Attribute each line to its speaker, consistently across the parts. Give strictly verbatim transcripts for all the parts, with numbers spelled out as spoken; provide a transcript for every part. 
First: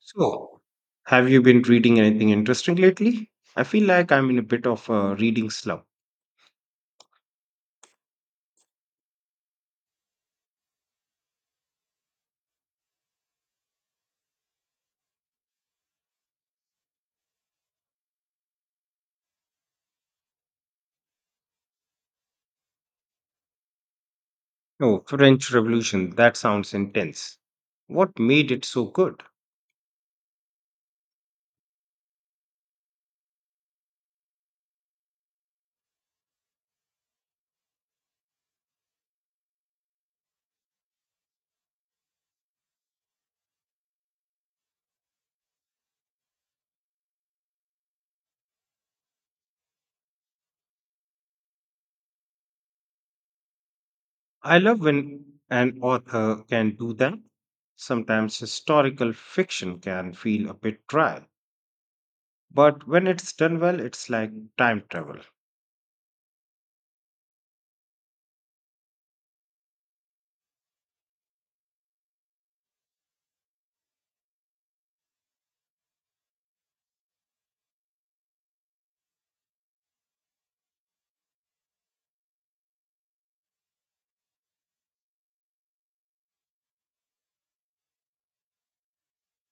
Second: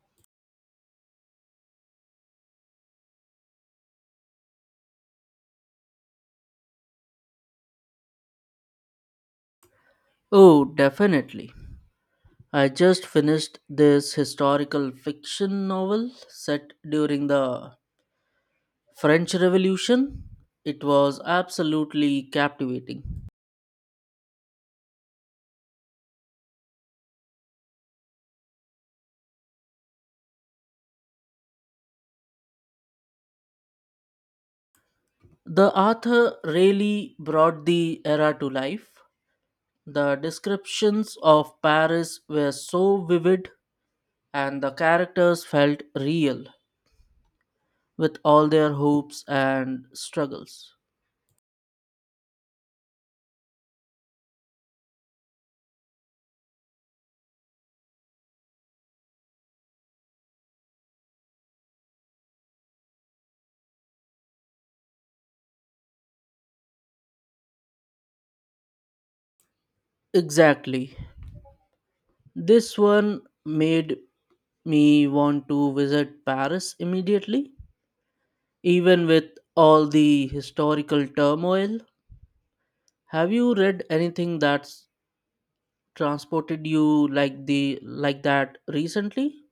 Speaker 1: So, have you been reading anything interesting lately? I feel like I'm in a bit of a reading slump.
Speaker 2: Oh, definitely. I just finished this historical fiction novel set during the French Revolution. It was absolutely captivating.
Speaker 1: Oh, French Revolution, that sounds intense. What made it so good?
Speaker 2: The author really brought the era to life. The descriptions of Paris were so vivid, and the characters felt real with all their hopes and struggles.
Speaker 1: I love when an author can do that. Sometimes historical fiction can feel a bit dry, but when it's done well, it's like time travel.
Speaker 2: Exactly. This one made me want to visit Paris immediately, even with all the historical turmoil. Have you read anything that's transported you like the like that recently?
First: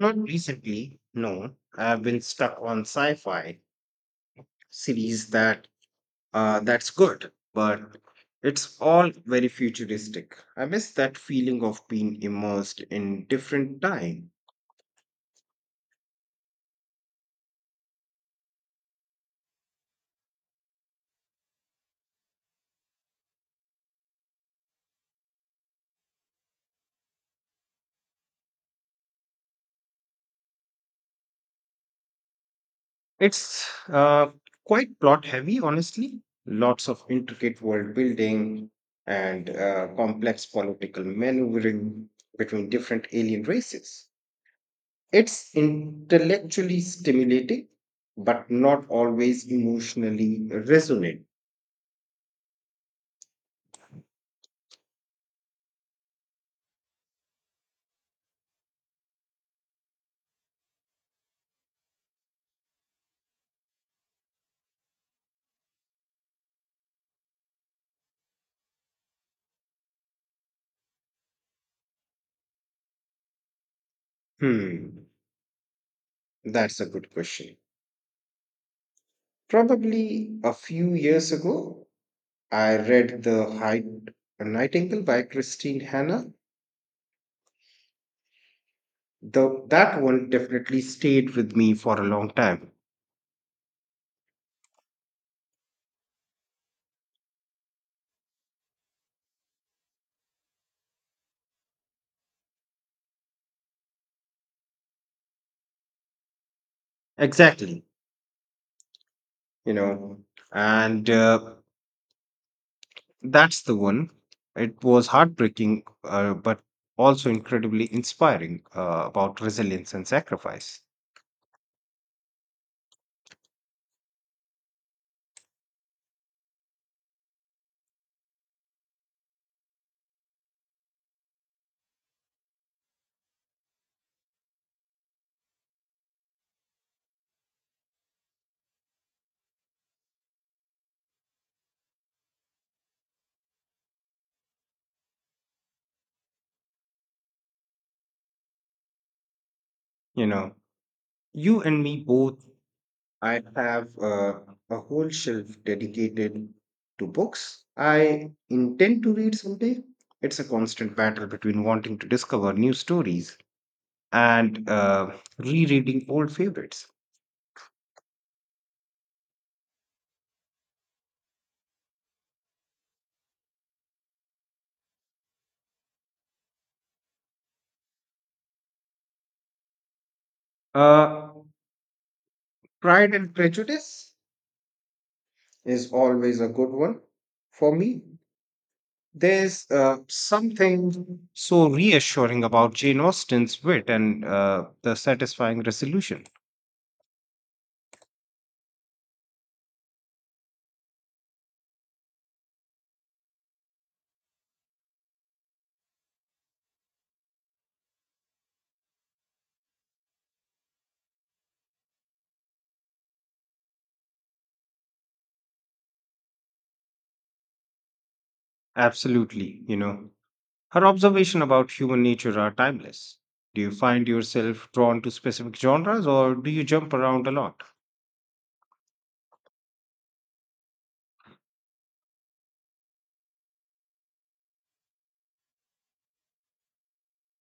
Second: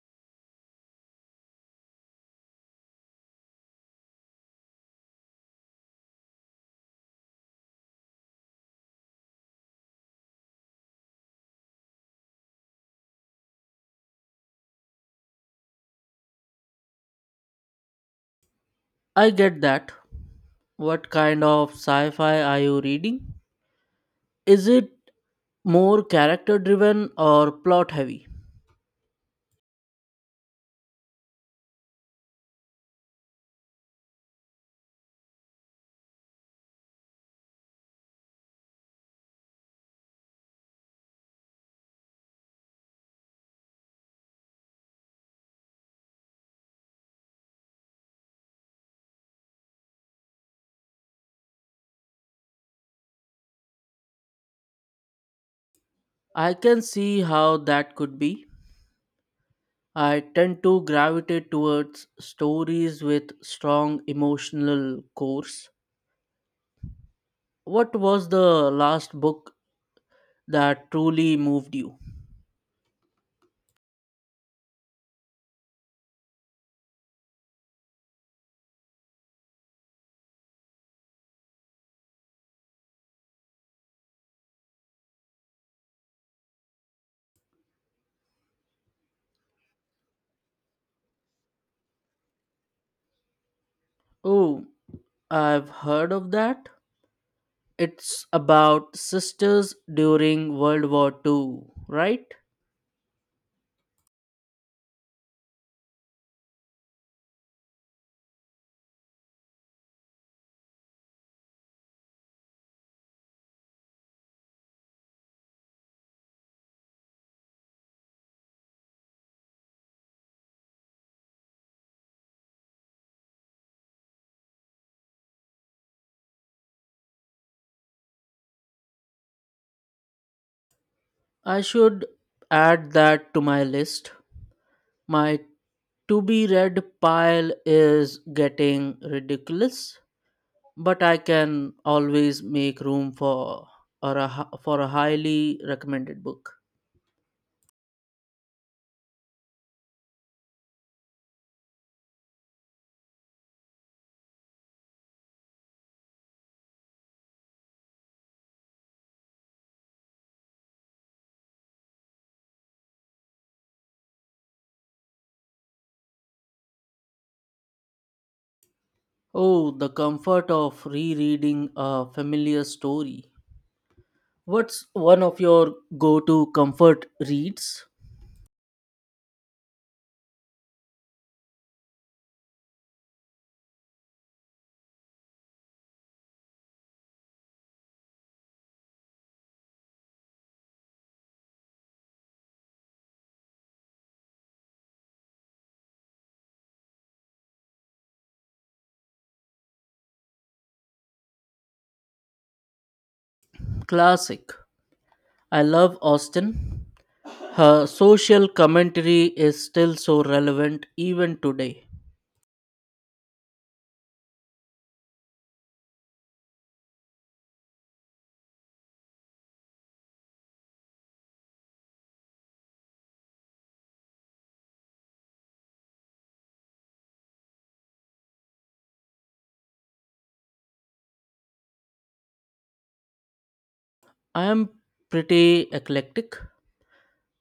Speaker 1: Not recently, no. I've been stuck on sci fi series that Uh, that's good, but it's all very futuristic. I miss that feeling of being immersed in different time.
Speaker 2: I get that. What kind of sci-fi are you reading? Is it more character driven or plot heavy?
Speaker 1: It's uh, quite plot heavy, honestly. Lots of intricate world building and uh, complex political maneuvering between different alien races. It's intellectually stimulating, but not always emotionally resonant.
Speaker 2: I can see how that could be. I tend to gravitate towards stories with strong emotional cores. What was the last book that truly moved you?
Speaker 1: Hmm, that's a good question. Probably a few years ago, I read The Hyde Nightingale by Christine Hanna. The, that one definitely stayed with me for a long time.
Speaker 2: Oh, I've heard of that. It's about sisters during World War Two, right?
Speaker 1: Exactly, you know, and uh, that's the one. It was heartbreaking, uh, but also incredibly inspiring uh, about resilience and sacrifice.
Speaker 2: I should add that to my list. My to be read pile is getting ridiculous, but I can always make room for or a, hi- for a highly recommended book.
Speaker 1: You know, you and me both. I have uh, a whole shelf dedicated to books I intend to read someday. It's a constant battle between wanting to discover new stories and uh, rereading old favorites.
Speaker 2: Oh, the comfort of rereading a familiar story. What's one of your go to comfort reads?
Speaker 1: Uh, Pride and Prejudice is always a good one for me. There's uh, something so reassuring about Jane Austen's wit and uh, the satisfying resolution.
Speaker 2: Classic. I love Austen. Her social commentary is still so relevant even today.
Speaker 1: Absolutely, you know. Her observation about human nature are timeless. Do you find yourself drawn to specific genres or do you jump around a lot?
Speaker 2: I am pretty eclectic.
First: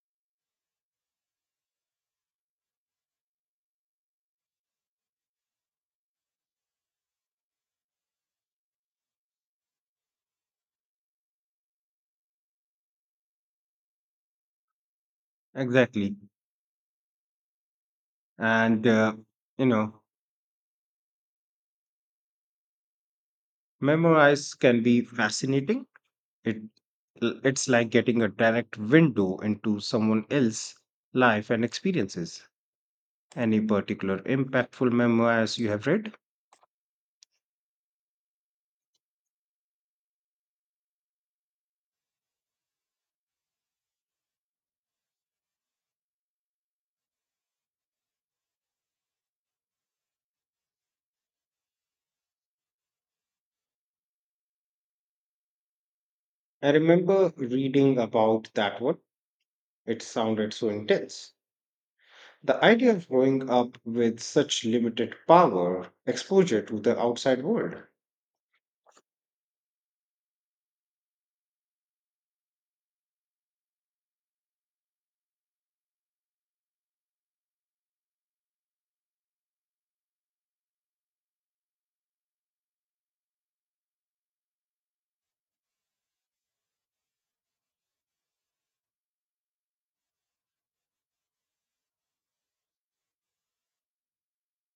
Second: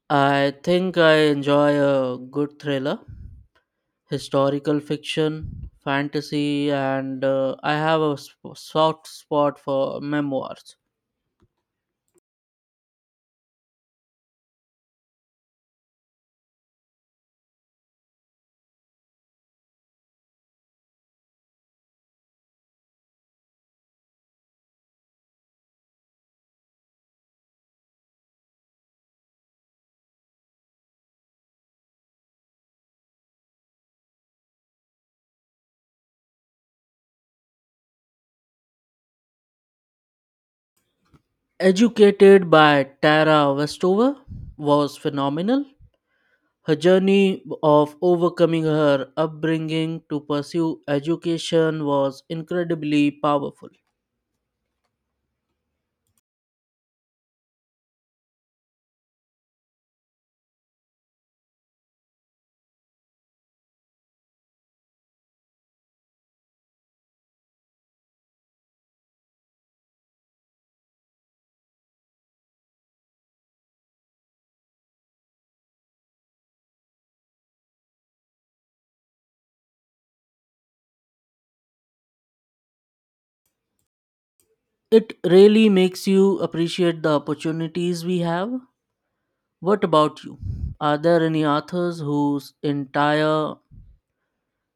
Speaker 2: I think I enjoy a good thriller, historical fiction, fantasy, and uh, I have a sp- soft spot for memoirs.
Speaker 1: Exactly. And uh, you know, memorize can be fascinating. It l- it's like getting a direct window into someone else's life and experiences. Any particular impactful memoirs you have read?
Speaker 2: Educated by Tara Westover was phenomenal. Her journey of overcoming her upbringing to pursue education was incredibly powerful.
Speaker 1: I remember reading about that one. It sounded so intense. The idea of growing up with such limited power, exposure to the outside world.
Speaker 2: It really makes you appreciate the opportunities we have. What about you? Are there any authors whose entire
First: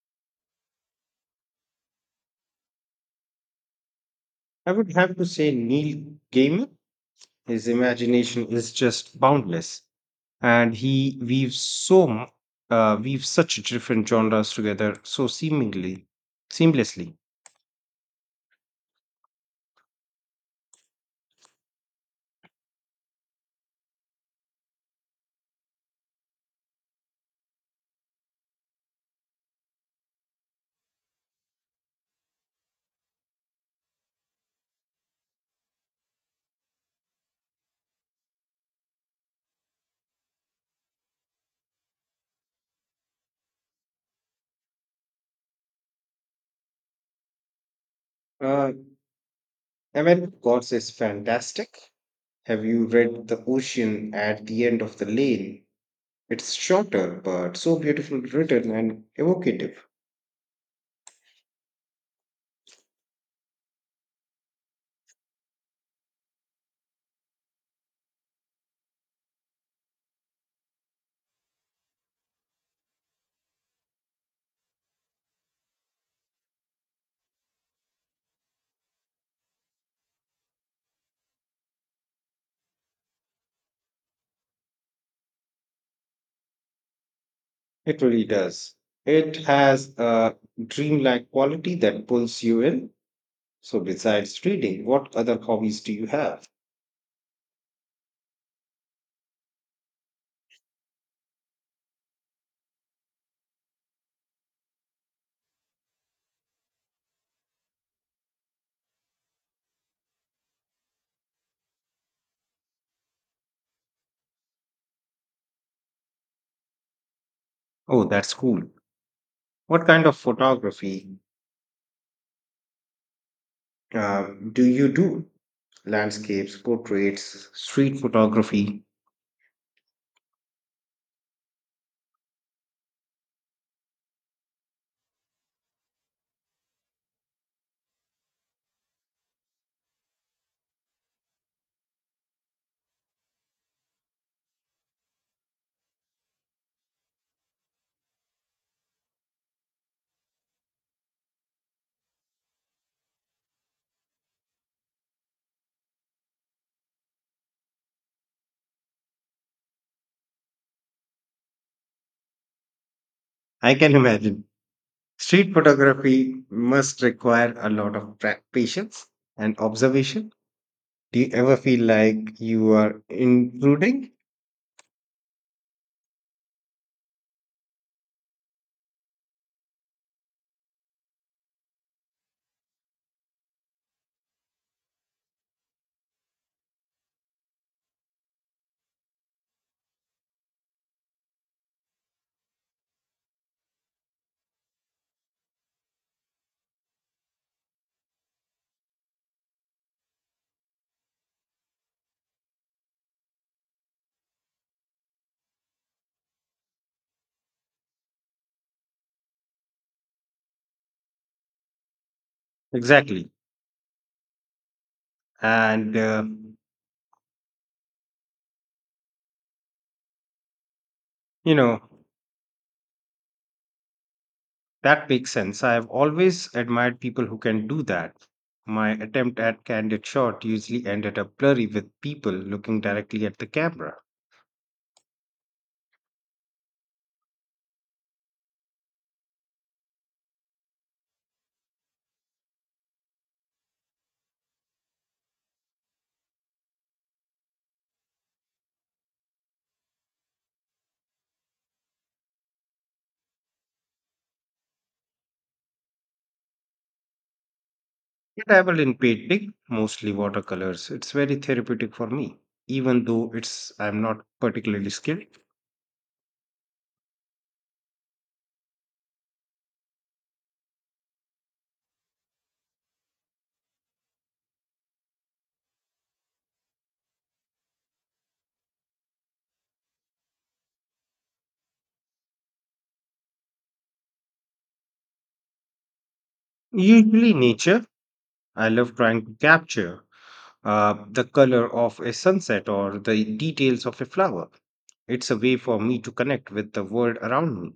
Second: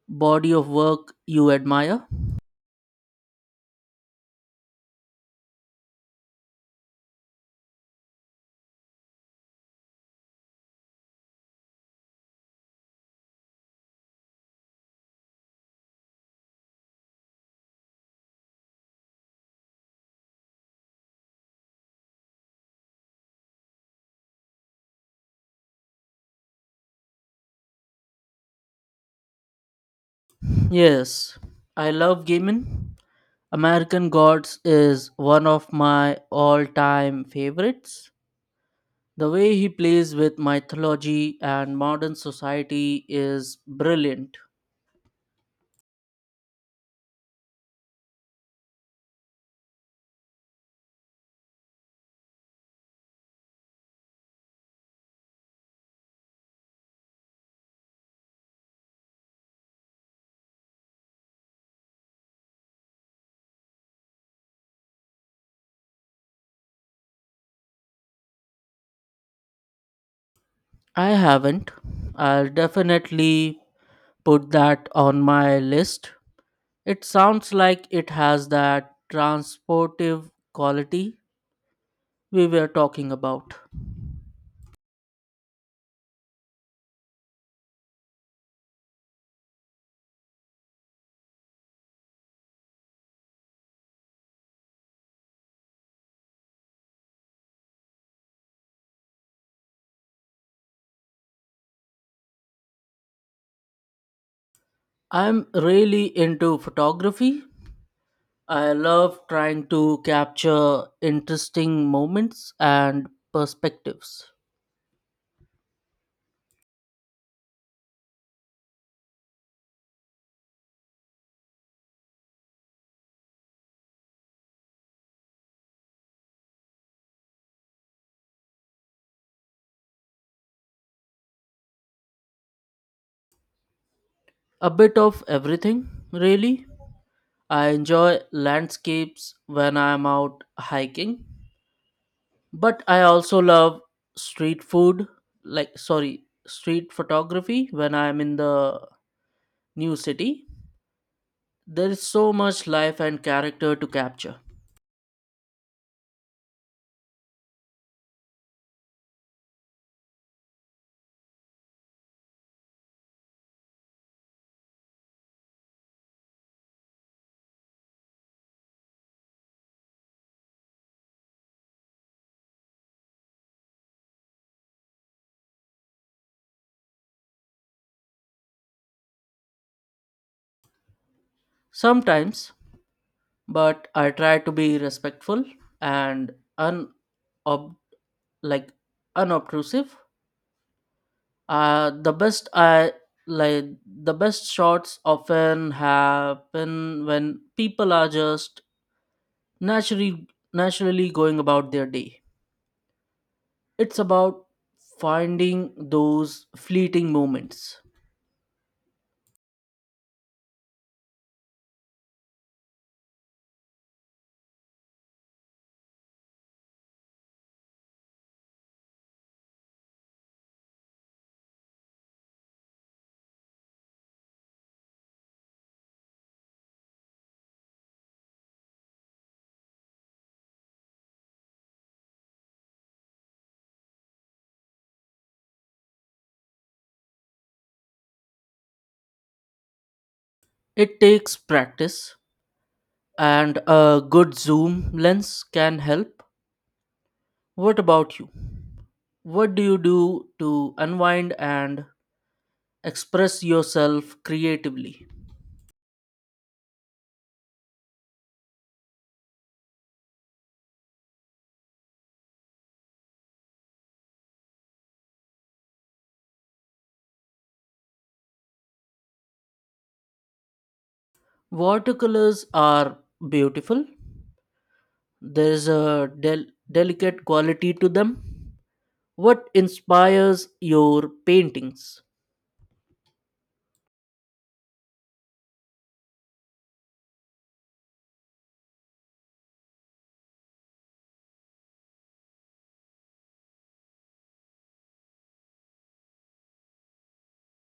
Speaker 2: body of work you admire?
Speaker 1: I would have to say Neil Gaiman. His imagination is just boundless, and he weaves so mu- uh, weaves such different genres together so seemingly seamlessly.
Speaker 2: Yes, I love Gaiman. American Gods is one of my all time favorites. The way he plays with mythology and modern society is brilliant.
Speaker 1: Uh, American Gods is fantastic. Have you read The Ocean at the End of the Lane? It's shorter, but so beautifully written and evocative.
Speaker 2: I haven't. I'll definitely put that on my list. It sounds like it has that transportive quality we were talking about.
Speaker 1: It really does. It has a dreamlike quality that pulls you in. So, besides reading, what other hobbies do you have?
Speaker 2: I'm really into photography. I love trying to capture interesting moments and perspectives.
Speaker 1: Oh, that's cool. What kind of photography um, do you do? Landscapes, portraits, street photography.
Speaker 2: A bit of everything, really. I enjoy landscapes when I'm out hiking, but I also love street food, like, sorry, street photography when I'm in the new city. There is so much life and character to capture.
Speaker 1: I can imagine. Street photography must require a lot of pra- patience and observation. Do you ever feel like you are intruding?
Speaker 2: Sometimes, but I try to be respectful and unob like unobtrusive. Uh, the best I like the best shots often happen when people are just naturally naturally going about their day. It's about finding those fleeting moments.
Speaker 1: Exactly. And, uh, you know, that makes sense. I have always admired people who can do that. My attempt at candid shot usually ended up blurry with people looking directly at the camera.
Speaker 2: It takes practice and a good zoom lens can help. What about you? What do you do to unwind and express yourself creatively?
Speaker 1: I dabble in painting, mostly watercolors. It's very therapeutic for me, even though it's I'm not particularly skilled.
Speaker 2: Watercolors are beautiful. There is a del- delicate quality to them. What inspires your paintings?
Speaker 1: Usually, nature. I love trying to capture uh, the color of a sunset or the details of a flower. It's a way for me to connect with the world around me.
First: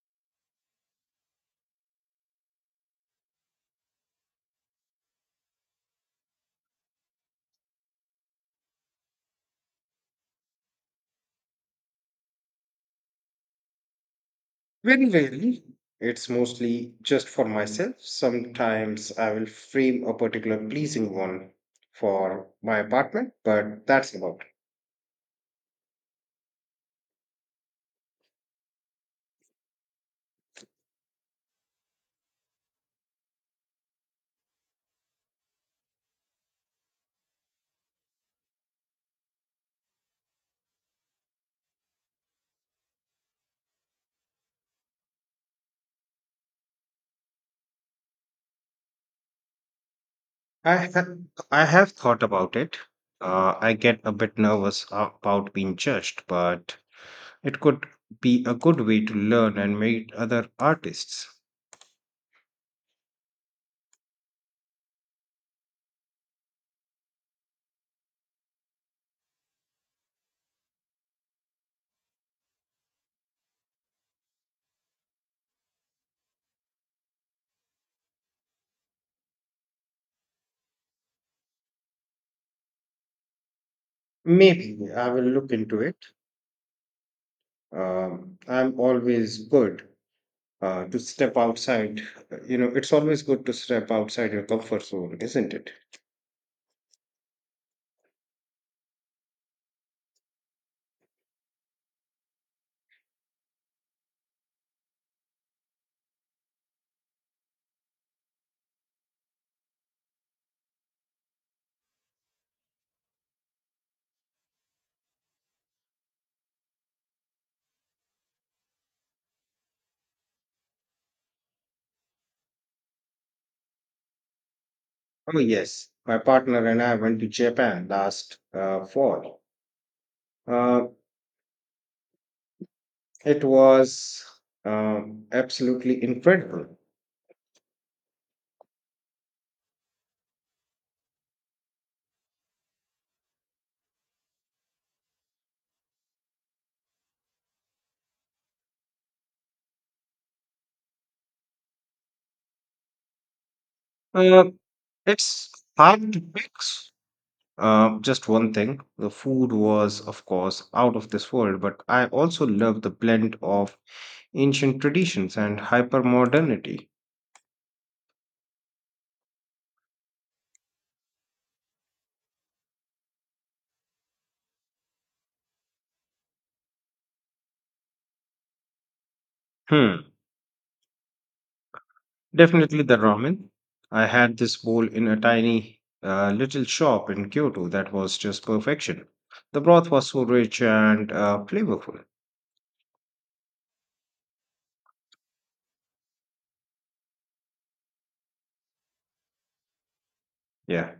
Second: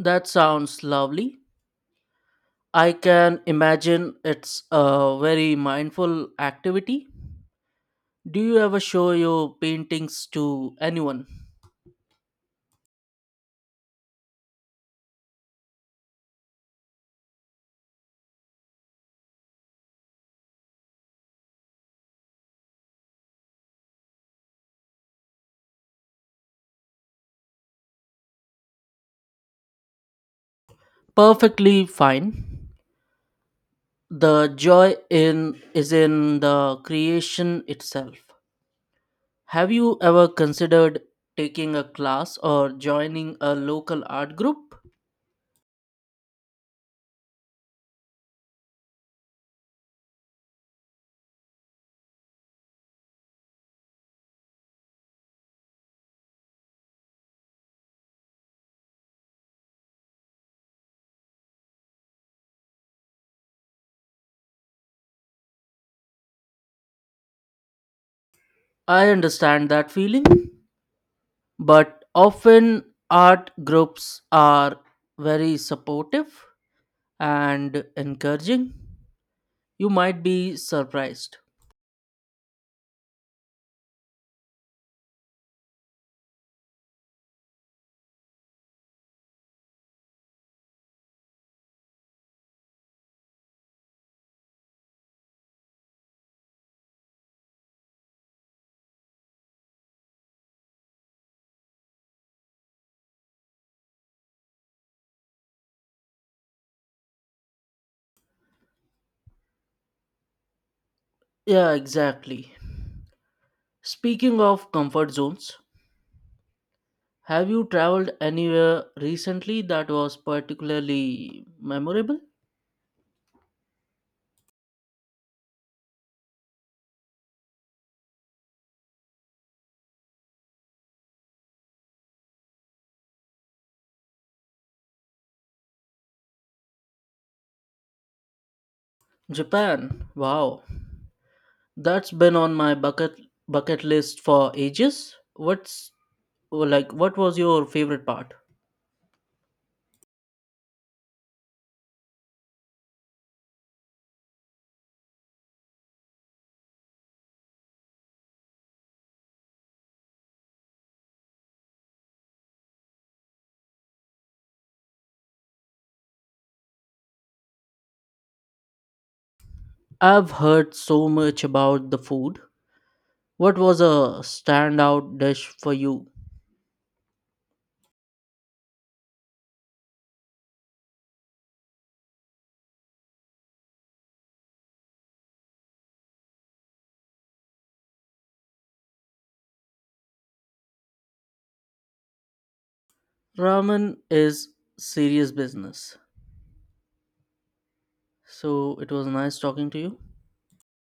Speaker 2: That sounds lovely. I can imagine it's a very mindful activity. Do you ever show your paintings to anyone?
Speaker 1: Very rarely, it's mostly just for myself. Sometimes I will frame a particular pleasing one for my apartment, but that's about it.
Speaker 2: Perfectly fine. The joy in is in the creation itself. Have you ever considered taking a class or joining a local art group?
Speaker 1: I have, I have thought about it. Uh, I get a bit nervous about being judged, but it could be a good way to learn and meet other artists.
Speaker 2: I understand that feeling, but often art groups are very supportive and encouraging, you might be surprised.
Speaker 1: Maybe I will look into it. Um, I'm always good uh, to step outside. You know, it's always good to step outside your comfort zone, isn't it?
Speaker 2: Yeah, exactly. Speaking of comfort zones, have you traveled anywhere recently that was particularly memorable?
Speaker 1: Oh, yes. My partner and I went to Japan last uh, fall. Uh, It was um, absolutely incredible.
Speaker 2: Japan. Wow. That's been on my bucket bucket list for ages. What's like what was your favorite part?
Speaker 1: Uh, it's hard to pick s- uh, just one thing. The food was, of course, out of this world, but I also love the blend of ancient traditions and hyper modernity.
Speaker 2: I've heard so much about the food. What was a standout dish for you?
Speaker 1: Hmm, definitely the ramen. I had this bowl in a tiny uh, little shop in Kyoto that was just perfection. The broth was so rich and uh, flavorful.
Speaker 2: Ramen is serious business. So it was nice talking to you.
Speaker 1: Yeah.